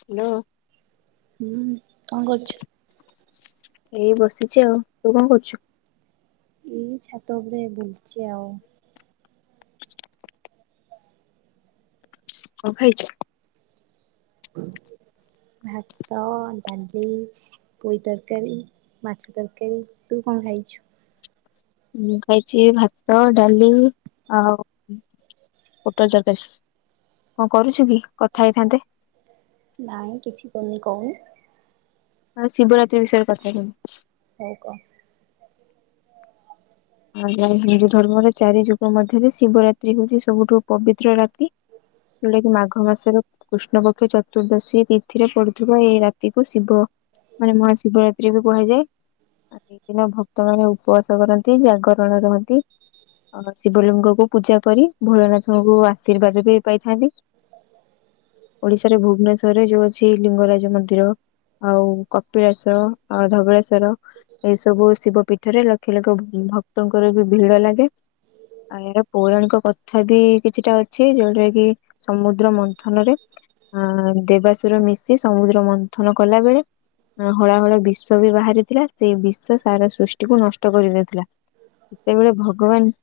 Hello. ହୁଁ କଣ କରୁଛୁ। ଏଇ ବସିଛି ଆଉ ତୁ କଣ କରୁଛୁ? ଏଇ ଛାତ ଉପରେ ବୁଲୁଚି ଆଉ। କଣ ଖାଇଚ ଭାତ ଡାଲି। ପୋଇ ତରକାରୀ, ମାଛ ତରକାରୀ ତୁ କଣ ଖାଇଛୁ? ମୁଁ ଖାଇଛି ଭାତ ଡାଲି ଆଉ। ପୋଟଲ ତରକାରୀ କଣ କରୁଛୁ କି କଥା ହେଇଥାନ୍ତେ। ନାଇଁ କିଛି କରୁନି କହୁନୁ। ହଁ ଶିବରାତ୍ରି ବିଷୟରେ କଥା ହେଇଥାନ୍ତି। ହଉ କ। ଆଜି ଆମ ହିନ୍ଦୁ ଧର୍ମରେ ଚାରି ଯୁଗ ମଧ୍ୟରେ ଶିବରାତ୍ରି ହଉଛି ସବୁଠୁ ପବିତ୍ର ରାତି। ଯେଉଟା କି ମାଘ ମାସରେ। କୃଷ୍ଣ ପକ୍ଷ ଚତୁର୍ଦ୍ଦଶୀ ତିଥିରେ ପଡୁଥିବା ଏଇ ରାତିକୁ ଶିବ ମାନେ ମହାଶିବରାତ୍ରି ବି କୁହାଯାଏ ଆଉ ସେଇଦିନ ଭକ୍ତମାନେ ଉପବାସ କରନ୍ତି। ଜାଗରଣ ରହନ୍ତି। ଅ ଶିବଲିଙ୍ଗକୁ ପୂଜା କରି ଭୋଳନାଥଙ୍କୁ ଆଶୀର୍ବାଦ ବି ପାଇଥାନ୍ତି। ଓଡିଶାରେ ଭୁବନେଶ୍ୱର ଯୋଉ ଅଛି ଲିଙ୍ଗରାଜ ମନ୍ଦିର। ଆଉ କପିଳାସ ଆଉ ଧବଳାଶର ଏଇସବୁ ଶିବ ପୀଠରେ ଲକ୍ଷ ଲକ୍ଷ ଭକ୍ତଙ୍କର ବି ଭିଡ ଲାଗେ। ଆଉ ଏୟାରା ପୌରାଣିକ କଥା ବି କିଛିଟା ଅଛି ଯୋଉଟା କି? ସମୁଦ୍ର ମନ୍ଥନରେ ଅ ଦେବାଶୁର ମିଶି ସମୁଦ୍ର ମନ୍ଥନ କଲାବେଳେ। ହଳାହଳା ବିଷ ବି ବାହାରିଥିଲା ସେଇ ବିଷ ସାର ସୃଷ୍ଟିକୁ ନଷ୍ଟ କରିଦେଇଥିଲା। ସେତେବେଳେ ଭଗବାନ।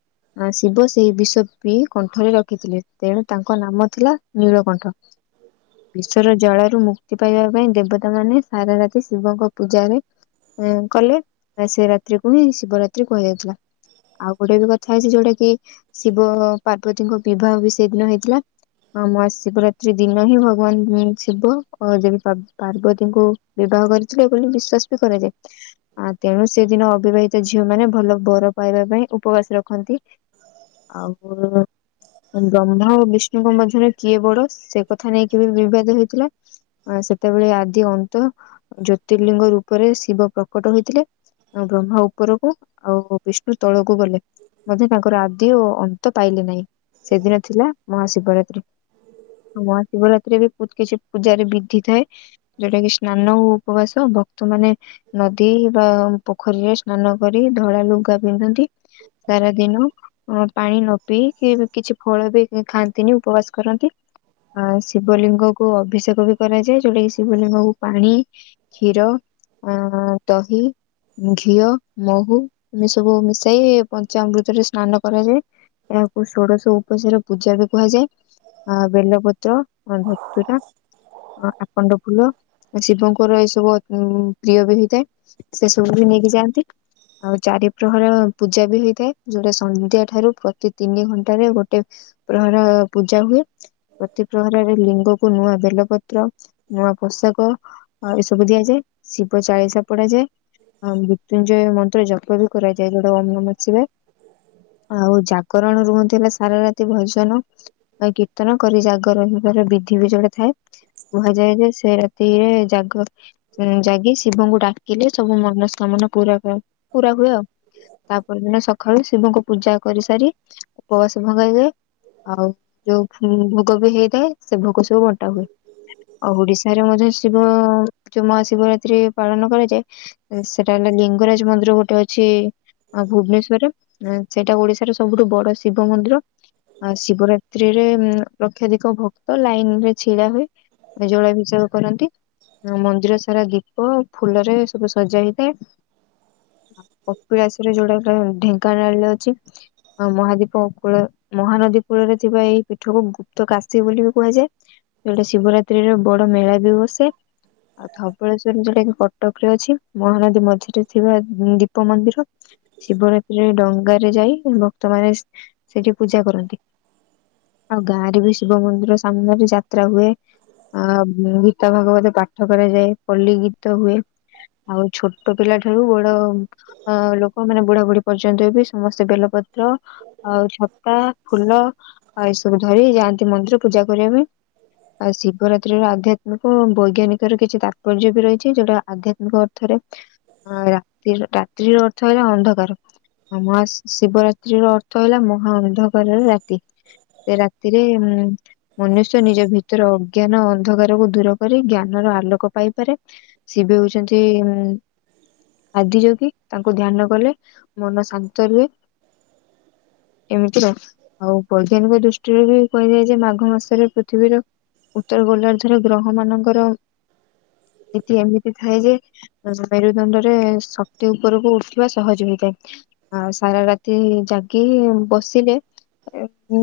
ଶିବ ସେହି ବିଷ ପି କଣ୍ଠରେ ରଖିଥିଲେ ତେଣୁ ତାଙ୍କ ନାମ ଥିଲା ନୀଳକଣ୍ଠ। [inaudible] ବିଶ୍ଵର ଜଳରୁ ମୁକ୍ତି ପାଇବା ପାଇଁ ଦେବତା ମାନେ ସାରା ରାତି ଶିବଙ୍କ ପୂଜାରେ। ଉ କଲେ ସେ ରାତ୍ରିକୁ ହିଁ ଶିବରାତ୍ରି କୁହାଯାଇଥିଲା। ଆଉ ଗୋଟେ ବି କଥା ହେଇଛି ଯୋଉଟା କି ଶିବ ପାର୍ବତୀଙ୍କ ବିବାହ ବି ସେଦିନ ହେଇଥିଲା। ହଁ ମହା ଶିବରାତ୍ରି ଦିନ ହିଁ ଭଗବାନ ଶିବ ଯଦି ପାର୍ବତୀଙ୍କୁ ବିବାହ କରିଥିଲେ ବୋଲି ବିଶ୍ଵାସ ବି କରାଯାଏ ଆ ତେଣୁ ସେଦିନ ଅବିବାହିତ ଝିଅମାନୋନ ଭଲ ବର ପାଇବା ପାଇଁ ଉପବାସ ରଖନ୍ତି, ଆଉ। ଗମ୍ଧା ଆ ବିଷ୍ଣୁଙ୍କ ମଧ୍ୟରେ କିଏ ବଡ ସେକଥା ନେଇକି ବି ବିବାଦ ହେଇଥିଲା। ଅ ସେତେବେଳେ ଆଦି ଅନ୍ତ ଜ୍ୟୋତିର୍ଲିଙ୍ଗ ରୂପରେ ଶିବ ପ୍ରକଟ ହୋଇଥିଲେ। ଆ ହଉ ଉପରକୁ ଆଉ ବିଷ୍ଣୁ ତଳକୁ ଗଲେ ମଧ୍ୟ ତାଙ୍କର ଆଦି ଓ ଅନ୍ତ ପାଇଲେ ନାହିଁ। ସେଦିନ ଥିଲା ମହାଶିବରାତ୍ରି। ମହାଶିବରାତ୍ରୀରେ ବହୁତ କିଛି ପୂଜାରେ ବିଦ୍ଧି ଥାଏ। ଯୋଉଟା କି ସ୍ନାନ ହଉ ଉପବାସ ବ ସେମାନେ ନଦୀ ବା ପୋଖରୀରେ ସ୍ନାନ କରି ଧଳା ଲୁଗା ପିନ୍ଧନ୍ତି। ସାରଦିନ। ପାଣି ନ ପିଇ କିଛି ଫଳ ବି ଖାଆନ୍ତିନି ଉପବାସ କରନ୍ତି। ଆ ଶିବଲିଙ୍ଗ କୁ ଅଭିଷେକ ବି କରାଯାଏ ଯଉଟା କି ଶିବଲିଙ୍ଗକୁ ପାଣି କ୍ଷୀର ଆଁ ଦହି, ଘିଅ। ମହୁ ଏ ସବୁ ମିଶାଇ ପଞ୍ଚାମୃତରେ ସ୍ନାନ କରାଯାଏ। ଏହାକୁ ଷୋଡଶ ଉପସାର ପୂଜା ବି କୁହାଯାଏ। ଆ ବେଲପତ ଅ ନୁତୁରା ଆଖଣ୍ଡ ଫୁଲ ଶିବଙ୍କର ଏସବୁ ଅ-ପ୍ରିୟ ବି ହେଇଥାଏ। ସେ ସବୁ ବି ନେଇକି ଯାଆନ୍ତି। ଆଉ ଚାରି ପ୍ରହର ପୂଜା ବି ହେଇଥାଏ। ଯୋଉଟା ସନ୍ଧ୍ୟା ଠାରୁ ପ୍ରତି ତିନି ଘଣ୍ଟାରେ ଗୋଟେ ପ୍ରହର ପୂଜା ହୁଏ। ପ୍ରତି ପ୍ରହରରେ ଲିଙ୍ଗକୁ ନୂଆ ବେଲପତ୍ର ନୂଆ ପୋଷକ ଆଉ ଏସବୁ ଦିଆଯାଏ। ଶିବ ଚାଳିଶା ପଡା ଯାଏ। ଅବୃ ଙ୍କି ଯୋଉ ମନ୍ତ୍ର ଜପ ବି କରାଯାଏ। ଯୋଉଟା ଓମ୍ ନମଃ ଶିବାୟ। ଆଉ ଜାଗରଣ ରୁହନ୍ତି ହେଲା ସାରା ରାତି ଭଜନ କୀର୍ତ୍ତନ କରି ଜାଗର ରହିବାର ବିଧି ବି ଯୋଉରା ଥାଏ। କୁହାଯାଏ ଯେ ସେ ତିରେ, ଜାଗ ଜାଗି ଶିବଙ୍କୁ ଡାକିଲେ ସବୁ ମନସ୍କାମନା ପୁର କ-ପୁରା ହୁଏ ଆଉ ତାପର ଦିନ ସକାଳୁ ଶିବଙ୍କୁ ପୂଜା କରିସାରି ଉପବାସ ଭଙ୍ଗା ହେଇଯାଏ। ଆଉ ଯୋଉ ଭୋଗ ବି ହେଇଥାଏ ସେ ଭୋଗ ସବୁ ବଣ୍ଟା ହୁଏ। ଆଉ ଓଡିଶାରେ ମଧ୍ୟ ଶିବ ଯୋଉ ମହା ଶିବରାତ୍ରି ପାଳନ କରାଯାଏ ସେ କାଇଁ କିନା ଲିଙ୍ଗରାଜ ମନ୍ଦିର ଗୋଟେ ଅଛି ଆ ଭୁବନେଶ୍ଵରରେ, ସେଇଟା ଓଡିଶାର ସବୁଠୁ ବଡ ଶିବ ମନ୍ଦିର। ଆ ଶିବରାତ୍ରିରେ ଲକ୍ଷାଧିକ ଭକ୍ତ ଲାଇନ୍ ରେ ଛିଡା ହୁଏ ଜଳାଭିଷେଳ କରନ୍ତି। ମନ୍ଦିର ସାରା ଦୀପ ଫୁଲରେ ସବୁ ସଜା ହେଇଥାଏ କପିଳାସରେ ଯୋଉଟା କା ଢେଙ୍କାନାଳରେ ଅଛି ଆ ମହାଦୀପକୁଳ ମହାନଦୀକୂଳରେ ଥିବା ଏଇ ପୀଠକୁ ଗୁପ୍ତ କାଶୀ ବୋଲି ବି କୁହାଯାଏ। ସେଇଟି ଶିବରାତ୍ରିର ବଡ ମେଳା ବି ବସେ। ଆଉ ଧବଳେସ୍ଵର ଯୋଉଟା କି କଟକ ରେ ଅଛି, ମହାନଦୀ ମଧ୍ୟ ସେଥିରେ ଥିବା ଦୀପ ମନ୍ଦିର ଶିବରାତ୍ରିରେ ଡଙ୍ଗାରେ ଯାଇ ଭକ୍ତମାନେ ସେଠି ପୂଜା କରନ୍ତି। ଆଉ ଗାଁ ରେ ବି ଶିବ ମନ୍ଦିର ସାମ୍ନାରେ ଯାତ୍ରା ହୁଏ। ଅ ଗୀତା ଭାଗବତ ପାଠ କରାଯାଏ, ପଲ୍ଲୀ ଗୀତ ହୁଏ। ଆଉ ଛୋଟ ଛୋଟ ପିଲା ଠାରୁ ବଡ ଅ ଲୋକ ମାନେ ବୁଢା ବୁଢ଼ୀ ପର୍ଯ୍ୟନ୍ତ ବି ସମସ୍ତେ ବେଲପତ୍ର ଆଉ ଛତା ଫୁଲ ଏ ସବୁ ଧରି ଯାଆନ୍ତି ମନ୍ଦିର ପୂଜା କରିବା ପାଇଁ। ଆଉ ଶିବରାତ୍ରିର ଆଧ୍ୟାତ୍ମିକ ବୈଜ୍ଞାନିକ ର କିଛି ତାତ୍ପର୍ଯ୍ୟ ବି ରହିଛି ଯୋଉଟା ଆଧ୍ୟାତ୍ମିକ ଥରେ ରା ରାତ୍ରିର ଅର୍ଥ ହେଲା ଅନ୍ଧକାର ଆ ମହାଶିବରାତ୍ରିର ଅର୍ଥ ହେଲା ମହା ଅନ୍ଧକାରାର ରାତି। ସେ ରାତିରେ ଉଁ ମନୁଷ୍ୟ ନିଜ ଭିତର ଅଜ୍ଞାନ ଅନ୍ଧକାରକୁ ଦୂର କରି ଜ୍ଞାନର ଆଲୋକ ପାଇପାରେ ସେ ବି ଦୋଉଛନ୍ତି ଉଁ ଆଦି ଯୋଗି ତାଙ୍କୁ ଧ୍ୟାନ କଲେ ମନ ଶାନ୍ତ ରୁହେ ଏମିତିରେ ଆଉ ବୈଜ୍ଞାନିକ ଦୃଷ୍ଟିରେ ବି କୁହାଯାଏ ଯେ ମାଘ ମାସରେ ପୃଥିବୀର ଉତ୍ତର ଗୋଲାର୍ଦ୍ଧର ଗ୍ରହ ମାନଙ୍କର ସେଠି ଏମିତି ଥାଏ ଯେ ମେରୁଦଣ୍ଡରେ ଶକ୍ତି ଉପରକୁ ଉଠିବା ସହଜ ହୋଇଥାଏ। ଆଉ ସାରା ରାତି ଜାଗି ବସିଲେ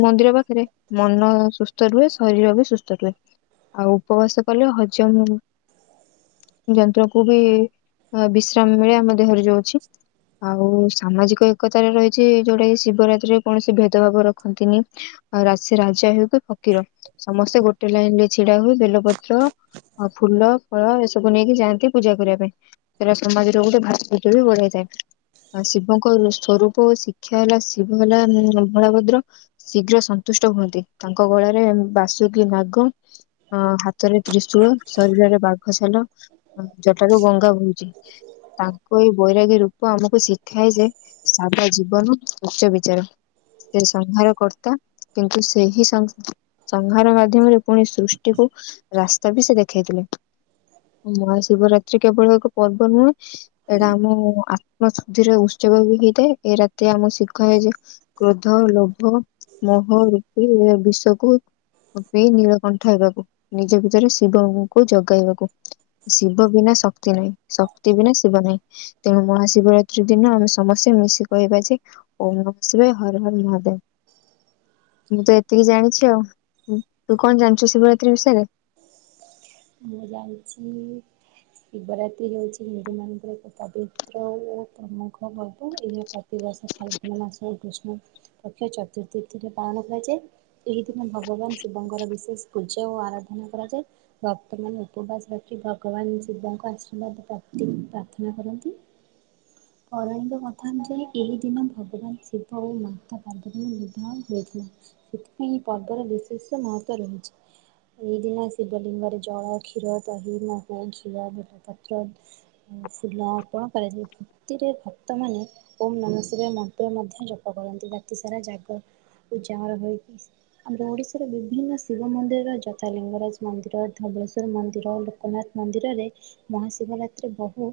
ମନ୍ଦିର ପାଖରେ ମନ ସୁସ୍ଥ ରୁହେ ଶରୀର ବି ସୁସ୍ଥ ରୁହେ। ଆଉ ଉପବାସ କଲେ ହଜମ ଯନ୍ତ୍ର କୁ ବି ଅ ବିଶ୍ରାମ ମିଳେ ଆମ ଦେହରେ ଯୋଉ ଅଛି। ଆଉ ସାମାଜିକ ଏକତାରେ ରହିଛି ଯେଉଁଟାକି ଶିବରାତ୍ରିରେ କୌଣସି ଭେଦଭାବ ରଖନ୍ତିନି। ଆଉ ରାଶି ରାଜା ହେଉ କି ଫକୀର, ସମସ୍ତେ ଗୋଟେ ଲାଇନ୍ ରେ ଛିଡା ହୋଇ ବେଲପତ୍ର ଆଉ ଫୁଲ ଫଳ ଏ ସବୁ ନେଇକି ଯାଆନ୍ତି ପୂଜା କରିବା ପାଇଁ। ସେଟା ସମାଜରେ ଗଟେ ଭାଶ୍କିଟେ ବି ବଢାଇ ଥାଏ। ଆ ଶିବଙ୍କ ସଵରୂପ ଓ ଶିକ୍ଷା ହେଲା ଶିବ ହେଲା ଭୋଳାଭଦ୍ର। ଶୀଘ୍ର ସନ୍ତୁଷ୍ଟ ହୁଅନ୍ତି ତାଙ୍କ ଗଳାରେ ବାସୁକୀ ନାଗ ଅ ହାତରେ ତ୍ରିଶୂଳ ଶରୀରରେ ବାଘଛାଲ ଜଟାରୁ ଗଙ୍ଗା ବ ତାଙ୍କ ଏଇ ବୈରାଗୀରୁ କୁ ଆମକୁ ଶିଖାଏ ଯେ ସାରା ଜୀବନ ଉଚ୍ଚ ବିଚାର। ସେସଂହାର କର୍ତ୍ତା କିନ୍ତୁ ସେହି ସ ସଂହାର ମାଧ୍ୟମରେ ପୁଣି ସୃଷ୍ଟିକୁ ରାସ୍ତା ବି ସେ ଦେଖେଇଥିଲେ। ମହା ଶିବରାତ୍ରି କେବଳ ଏକ ପର୍ବ ନୁହେଁ ଏଇଟା ଆମ ଆତ୍ମ ଶୁଦ୍ଧିର ଉତ୍ସବ ବି ହେଇଥାଏ ଏଇ ରାତି ଆମ ଶୀଖାଏଯେ କ୍ରୋଧ ଲୋଭ ମହ ରୂପି ବିଷକୁ କପି ନୀଳକଣ୍ଠ ହେବାକୁ ନିଜ ଭିତରେ ଶିବଙ୍କୁ ଜଗାଇବାକୁ। ଶିବ ବିନା ଶକ୍ତି ନାହିଁ ଶକ୍ତି ବିନା ଶିବ ନାହିଁ। ତେଣୁ ମହାଶିବରାତ୍ରୀ ଦିନ ଆମେ ସମସ୍ତେ ମିଶି କହିବା ଯେ ଓମ୍ ନମଃ ଶିବାୟ ହର ହର ମହାଦେବ। ମୁଁ ତ ଏତିକି ଜାଣିଚି ଆଉ ତୁ କଣ ଜାଣିଚୁ ଶିବରାତ୍ରି ବିଷୟରେ? ମୁଁ ଜାଣିଛି। ଶିବରାତ୍ରି ହେଉଚି ହିନ୍ଦୁ ମାନଙ୍କର ଏକ ପବିତ୍ର ଓ ପ୍ରମୁଖ ପର୍ବ ଏହା ପ ଦିବସ ଫାଲୁଗୁନା ମାସ କୃଷ୍ଣ ପକ୍ଷ ଚତୁର୍ଥୀ ତିଥୀରେ ପାଳନ କରାଯାଏ। ଏହି ଦିନ ଭଗବାନ ଶିବଙ୍କର ବିଶେଷ ପୂଜା ଓ ଆରାଧନା କରାଯାଏ। ଭକ୍ତମାନେ ଉପବାସ ରଖି ଭଗବାନ ଶିବଙ୍କ ଆଶୀର୍ବାଦ ପ୍ରାପ୍ତି ପ୍ରାର୍ଥନା କରନ୍ତି। [inaudible] ପୌରାଣିକ କଥା ଅନୁଯାୟୀ ଏହି ଦିନ ଭଗବାନ ଶିବ ଓ ମାତା ପାର୍ବତୀଙ୍କ ବିବାହ ହୋଇଥିଲା। ସେଥିପାଇଁ ଏ ପର୍ବର ବିଶେଷ ମହତ୍ଵ ରହୁଚି। ଏହିଦିନ ଶିବଲିଙ୍ଗରେ ଜଳ କ୍ଷୀର ଦହି ମହୁ ଘିଅ ବେଲପତ୍ର ଉ ଫୁଲ ଅର୍ପଣ କରାଯାଏ ଭକ୍ତିରେ ଭକ୍ତମାନେ ଓମ୍ ନମଃ ଶିବାୟ ମନ୍ତ୍ର ମଧ୍ୟ ଜପ କରନ୍ତି ରାତିସାରା ଜାଗ ଉଜାଗର ହୋଇକି ଆମର ଓଡ଼ିଶାର ବିଭିନ୍ନ ଶିବ ମନ୍ଦିରର ଜ ଥା ଲିଙ୍ଗରାଜ ମନ୍ଦିର ଧବଳେଶ୍ୱର ମନ୍ଦିର ଲୋକନାଥ ମନ୍ଦିରରେ ମହାଶିବରାତ୍ରି ବହୁ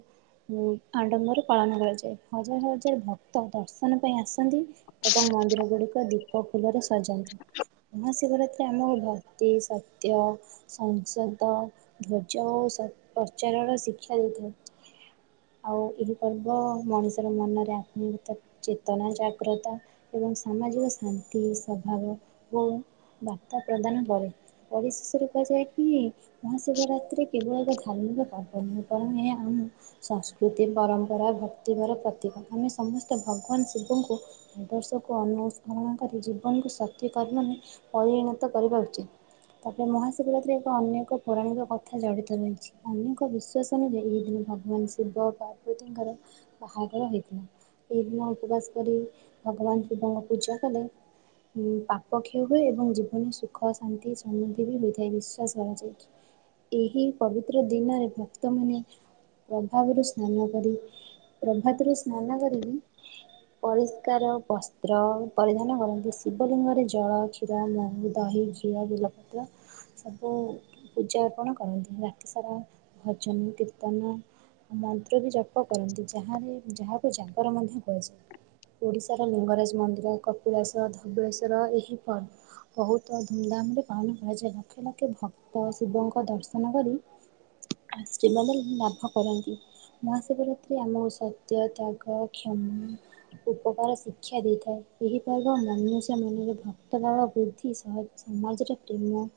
ଉ ଆଡ଼ମ୍ବରେ ପାଳନ କରାଯାଏ ହଜାର ହଜାର ଭକ୍ତ ଦର୍ଶନ ପାଇଁ ଆସି ଆନ୍ତି ଏବଂ ମନ୍ଦିର ଗୁଡ଼ିକ ଦୀପ ଫୁଲରେ ସଜାନ୍ତି ଏହା ସି ଶିବରାତ୍ର ଆମକୁ ଭକ୍ତି ସତ୍ୟ ସଂସଦ ଧର୍ଯ୍ୟ ଓ ସ ପ୍ରଚାରଣ ଶିକ୍ଷା ଦେଇଥାଏ। ଆଉ ଏହି ପର୍ବ ମଣିଷର ମନରେ ଆତ୍ମୀୟତ ଚେତନା ଜାଗ୍ରତ ଏବଂ ସାମାଜିକ ଶାନ୍ତି ସ୍ୱଭାବ ଓ ବାର୍ତ୍ତା ପ୍ରଦାନ କରେ। ପରିଶେଷରେ କୁହାଯାଏ କି ମହାଶିବରାତ୍ରି କେବଳ ଏକ ଧାର୍ମିକ ପାପ ନୁହେଁ ପରମ ଏହା ଆଉ ସଂସ୍କୃତି ପରମ୍ପରା ଭକ୍ତିଭର ପ୍ରତିଭା ଆମେ ସମସ୍ତେ ଭଗବାନ୍ ଶିବଙ୍କୁ ଆଦର୍ଶକୁ ଅନୁସରଣ କରି ଜୀବନକୁ ସକ୍ତିକରି ମାନେ ପରିଣତ କରିବା ଉଚିତ୍। ତାପରେ ମହାଶିବରାତ୍ରୀ ଏକ ଅନେକ ପୌରାଣିକ ପଥା ଜଡ଼ିତ ରହିଚି। ଅନେକ ବିଶ୍ଵାସ ଅନୁଯାୟୀ ଏହି ଦିନ ଭଗବାନ୍ ଶିବ ପାର୍ବତୀଙ୍କର ବାହାଘର ହୋଇଥିଲା ସେଇଦିନ ଉପବାସ କରି ଭଗବାନ୍ ଶିବଙ୍କୁ ପୂଜା କଲେ ଉ ପାପ କୟ ହୁଏ ଏବଂ ଜୀବନ ସୁଖ ଆସେ ଶାନ୍ତି ସମୃଦ୍ଧି ବି ବୃଧାଇ ବିଶ୍ୱାସ କରାଯାଇଛି। ଏହି ପବିତ୍ର ଦିନରେ ଭକ୍ତମାନେ ପ୍ରଭାବରୁ ସ୍ନାନ କରି ପ୍ରଭାତରୁ ସ୍ନାନ କରିକି ପରିଷ୍କାର ବସ୍ତ୍ର ପରିଧାନ କରନ୍ତି ଶିବଲିଙ୍ଗରେ ଜଳ, କ୍ଷୀର, ମହୁ, ଦହି, କ୍ଷୀର ବେଲପତ୍ର ସବୁ ପୂଜା ଅର୍ପଣ କରନ୍ତି ରାତିସାରା ଭଜନ କୀର୍ତ୍ତନ ଆ ମନ୍ତ୍ର ବି ଜପ କରନ୍ତି ଯାହାରେ ଯାହାକୁ ଜାଗର ମଧ୍ୟ କୁହାଯାଏ। ଓଡ଼ିଶାର ଲିଙ୍ଗରାଜ ମନ୍ଦିର କପିଳାସ ଧବଳେଶ୍ୱର ଏହି ପ ବହୁତ। ଧୁମଧାମରେ ପାଳନ କରାଯାଏ ଲକ୍ଷ ଲକ୍ଷ ଭକ୍ତ ଶିବଙ୍କ ଦର୍ଶନ କରି। ଆଶୀର୍ବାଦ ଲାଭ କରନ୍ତି। ମହାଶିବ ରାତ୍ରି ଆମକୁ ସତ୍ୟ ତ୍ୟାଗ କ୍ଷମା। ଉପକାର ଶିକ୍ଷା ଦେଇଥାଏ ଏହି ପର୍ବ ମନୁଷ୍ୟ ମନରେ ଭକ୍ତଭାବ ବୃଦ୍ଧି ସହ। ସମାଜରେ ପ୍ରେମ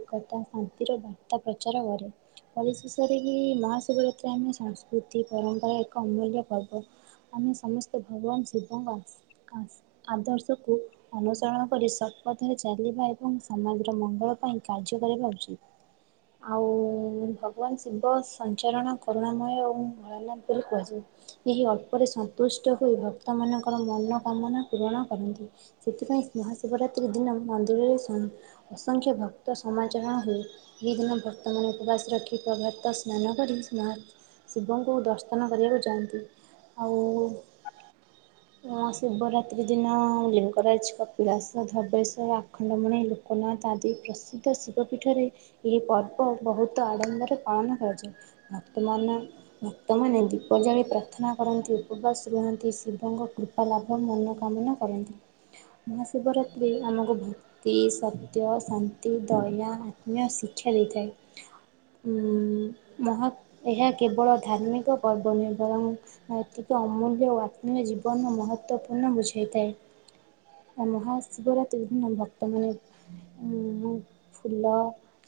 ଏକତା ଶାନ୍ତିର ବାର୍ତ୍ତା ପ୍ରଚାର କରେ। ପରିଶେଷରେ ବି ମହାଶିବ ରାତ୍ରୀ ଆମ ସଂସ୍କୃତି ପରମ୍ପରା ଏକ ଅମୂଲ୍ୟ ପର୍ବ। ଆମେ ସମସ୍ତେ ଭଗବାନ ଶିବଙ୍କ ଆସି ଆସି ଆଦର୍ଶକୁ ଅନୁସରଣ କରି ଶପଥରେ ଚାଲିବା। ଏବଂ ସମାଜର ମଙ୍ଗଳ ପାଇଁ କାର୍ଯ୍ୟ କରିବା ଉଚିତ। ଆଉ ଭଗବାନ ଶିବ ସଞ୍ଚରଣ କରୁଣାମୟ ଓ ଭୋଳାନଥ ବୋଲି କୁହାଯାଏ। ଏହି ଅଳ୍ପରେ ସନ୍ତୁଷ୍ଟ ହୋଇ ଭକ୍ତ ମାନଙ୍କର ମନ କାମନା ପୂରଣ କରନ୍ତି। ସେଥିପାଇଁ ମହାଶିବ ରାତ୍ରୀ ଦିନ ମନ୍ଦିରରେ ସଂ ଅସଂଖ୍ୟ ଭକ୍ତ ସମାଚରନା ହୁଏ। ଏହି ଦିନ ଭକ୍ତମାନେ ଉପବାସ ରଖି ପ୍ରଭାତ ରୁ ସ୍ନାନ କରି ସ ଶିବଙ୍କୁ ଦର୍ଶନ କରିବାକୁ ଯାଆନ୍ତି ଆଉ। ଉଁଆ ଶିବରାତ୍ରି ଦିନ ଲିଙ୍ଗରାଜ, କପିଳାସ, ଧବଳେସ୍ୱର, ଆଖଣ୍ଡ ଳ ମଣି ଲୋକନାଥ ଆଦି ପ୍ରସିଦ୍ଧ ଶିବପୀଠରେ। ଏହି ପର୍ବ ବହୁତ ଆଡମ୍ବରେ ପାଳନ କରାଯାଏ ବର୍ତମାନ। ଭକ୍ତମାନେ ଦୀପ ଜାଳି ପ୍ରାର୍ଥନା କରନ୍ତି ଉପବାସ ରୁହନ୍ତି ଶିବଙ୍କ କୃ ପା ଲାଭ ମନୋ କାମନା କରନ୍ତି, ମହାଶିବରାତ୍ରୀ ଆମକୁ ଭ କ୍ତି ସତ୍ୟ ଶାନ୍ତି ଦୟା ଆତ୍ମୀୟ ଶିକ୍ଷା ଦେଇଥାଏ। ଉଁ ମହା ଏହା କେବଳ ଧାର୍ମିକ ପର୍ବ ନୁଏ ବରଂ। ନୈତିକ ଅମୂଲ୍ୟ ଓ ଆତ୍ମୀୟ ଜୀବନ ମହତ୍ତ୍ଵପୂର୍ଣ୍ଣ ବୁଝେଇଥାଏ। ମହା ଶିବରାତ୍ରି ବିଭିନ୍ନ ଭକ୍ତ ମାନେ ଉଁ ଫୂଲ।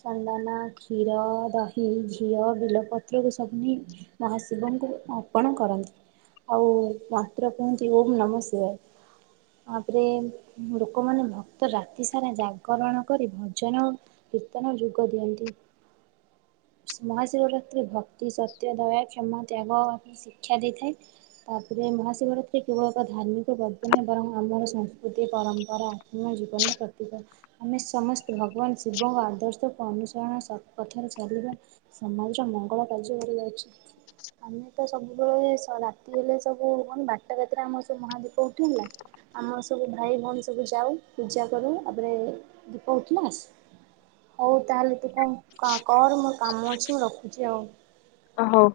ଚନ୍ଦନ, କ୍ଷୀର, ଦହି, ଘିଅ, ବେଲ ପତ୍ରରେ ସବୁ ନେଇ। ମହା ଶିବଙ୍କୁ ଅର୍ପଣ କରନ୍ତି। ଆଉ ମାତ୍ର କୁହନ୍ତି ଓମ୍ ନମ ଶିବାୟ। ତାପରେ ଲୋକମାନେ ଭକ୍ତ ରା ତି ସାରା ଜାଗରଣ କରି ଭଜନ ଓ କୀର୍ତ୍ତନ ଯୋଗ ଦିଅନ୍ତି। ମହାଶିବରାତ୍ରି ଭକ୍ତି, ସତ୍ୟ, ଦୟା, କ୍ଷମା, ତ୍ୟାଗ। ଶିକ୍ଷା ଦେଇଥାଏ ତା ପରେ ମହା ଶିବରାତ୍ରି କେବଳ ଏକ ଧାର୍ମି ସେ ଗଳ୍ପନ୍ୟ ବରଂ ଆମର ସଂସ୍କୃତି ପରମ୍ପରା ଆତ୍ମ ଜୀବନରେ ପ୍ରତି କ ଆମେ ସମସ୍ତେ ଭଗବାନ ଶିବଙ୍କ ଆଦର୍ଶ ତଥା ଅନୁସରଣ ସତ୍ ପଥରେ ଚାଲିବା। ସମାଜର ମଙ୍ଗଳ କାର୍ଯ୍ୟ କରି ଅଛି‌। ଆମେ ତ ସବୁବେଳେ ସ ରାତି ହେଲେ ସବୁ କଣ ବାରଟା ରାତିରେ ଆମର ସ ମହାଦୀପ ଉଠୁନିନା। ଆମର ସବୁ ଭାଇ ଭଉଣୀ ସବୁ ଯାଉ ପୂଜା କରୁ ତାପରେ ଦୀପ ଉଠିଲେ ଆସୁ। ହଉ ତାହେଲେ ତୁ କଣ କ କର ମୋର କାମ ଅଛି ମୁଁ ରଖୁଛି ଆଉ। ହଉ।